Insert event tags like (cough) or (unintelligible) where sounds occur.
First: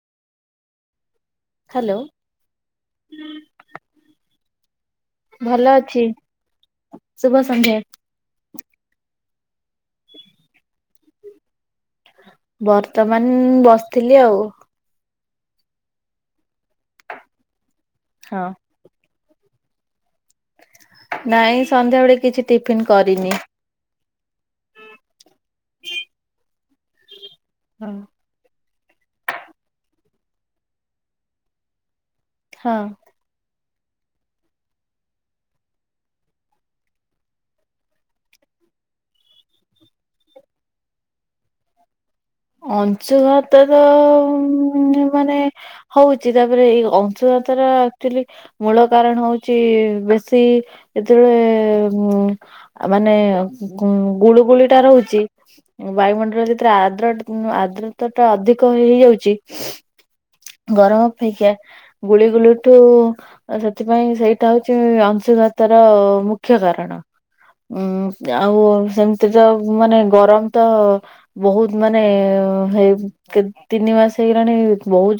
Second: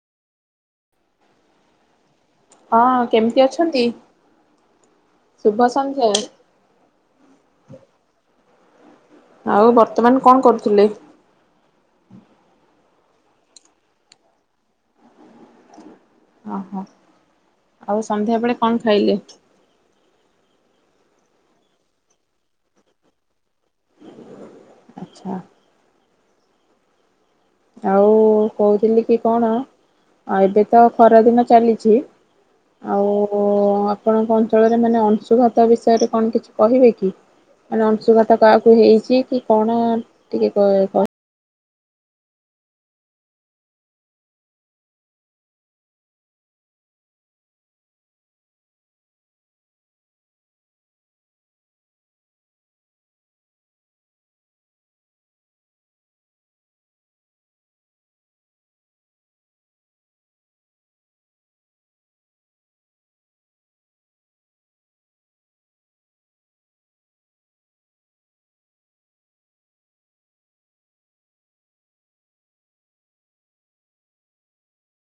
Hello ହଁ କେମିତି ଅଛନ୍ତି ଶୁଭ ସନ୍ଧ୍ୟା। ସୁଭ ସନ୍ଧ୍ୟା। ଆଉ ବର୍ତ୍ତମାନ କଣ କରୁଥିଲେ। ବର୍ତ୍ତମାନ ମୁଁ ବସିଥିଲି ଆଉ। ଓହୋ ଆଉ ହଁ ସନ୍ଧ୍ୟାବେଳେ କଣ ଖାଇଲେ। ନାଇଁ ସନ୍ଧ୍ୟାବେଳେ କିଛି ଟିଫନ୍ କରିନି। ଆଚ୍ଛା। (unintelligible) ଆଉ କହୁଥିଲି କି କଣ ଏବେ ତ ଖରାଦିନ ଚାଲିଛି। ହଁ ଆଉ ଆପଣଙ୍କ ଅଞ୍ଚଳରେ ମାନେ ଅଂଶୁଘାତ ବିଷୟରେ କଣ କିଛି କହିବେ କି? ମାନେ ଅଂଶୁଘଥା କାହାକୁ ହେଇଛି କି କଣ ଟିକେ। ଅଂଶୁଘାତର ମାନେ ମାନେ ହଉଛି ତାପରେ ଏଇ ଅଂଶୁଘାତ ର ଆଚୁଅଲି ମୂଳ କାରଣ ହଉଛି ବେଶୀ ଯେତଳେ ମୁଁ ମାନେ ଗୁଳୁ ଗୁଳି ଟା ରହୁଛି ବାୟୁମଣ୍ଡଳ ଯେଥିରେ ଆଦ୍ରଦ। ଆଦ୍ରତା ଟା ଅଧିକ ହେଇଯାଉଛି ଗରମ ପାଇଁକା। ଗୁଳିଗୁଳିଠୁ। ସେଥିପାଇଁ ସେଇଟା ହଉଛି ଅଂଶୀଘାତ ର ମୁଖ୍ୟ କାରଣ। ଉଁ ଆଉ ସେମିତି ତ ମାନେ ଗରମ ତ ବହୁତ ମାନେ। ମାନେ ହେ କେ ତିନି ମାସ ହେଇଗଲାଣି ବହୁତ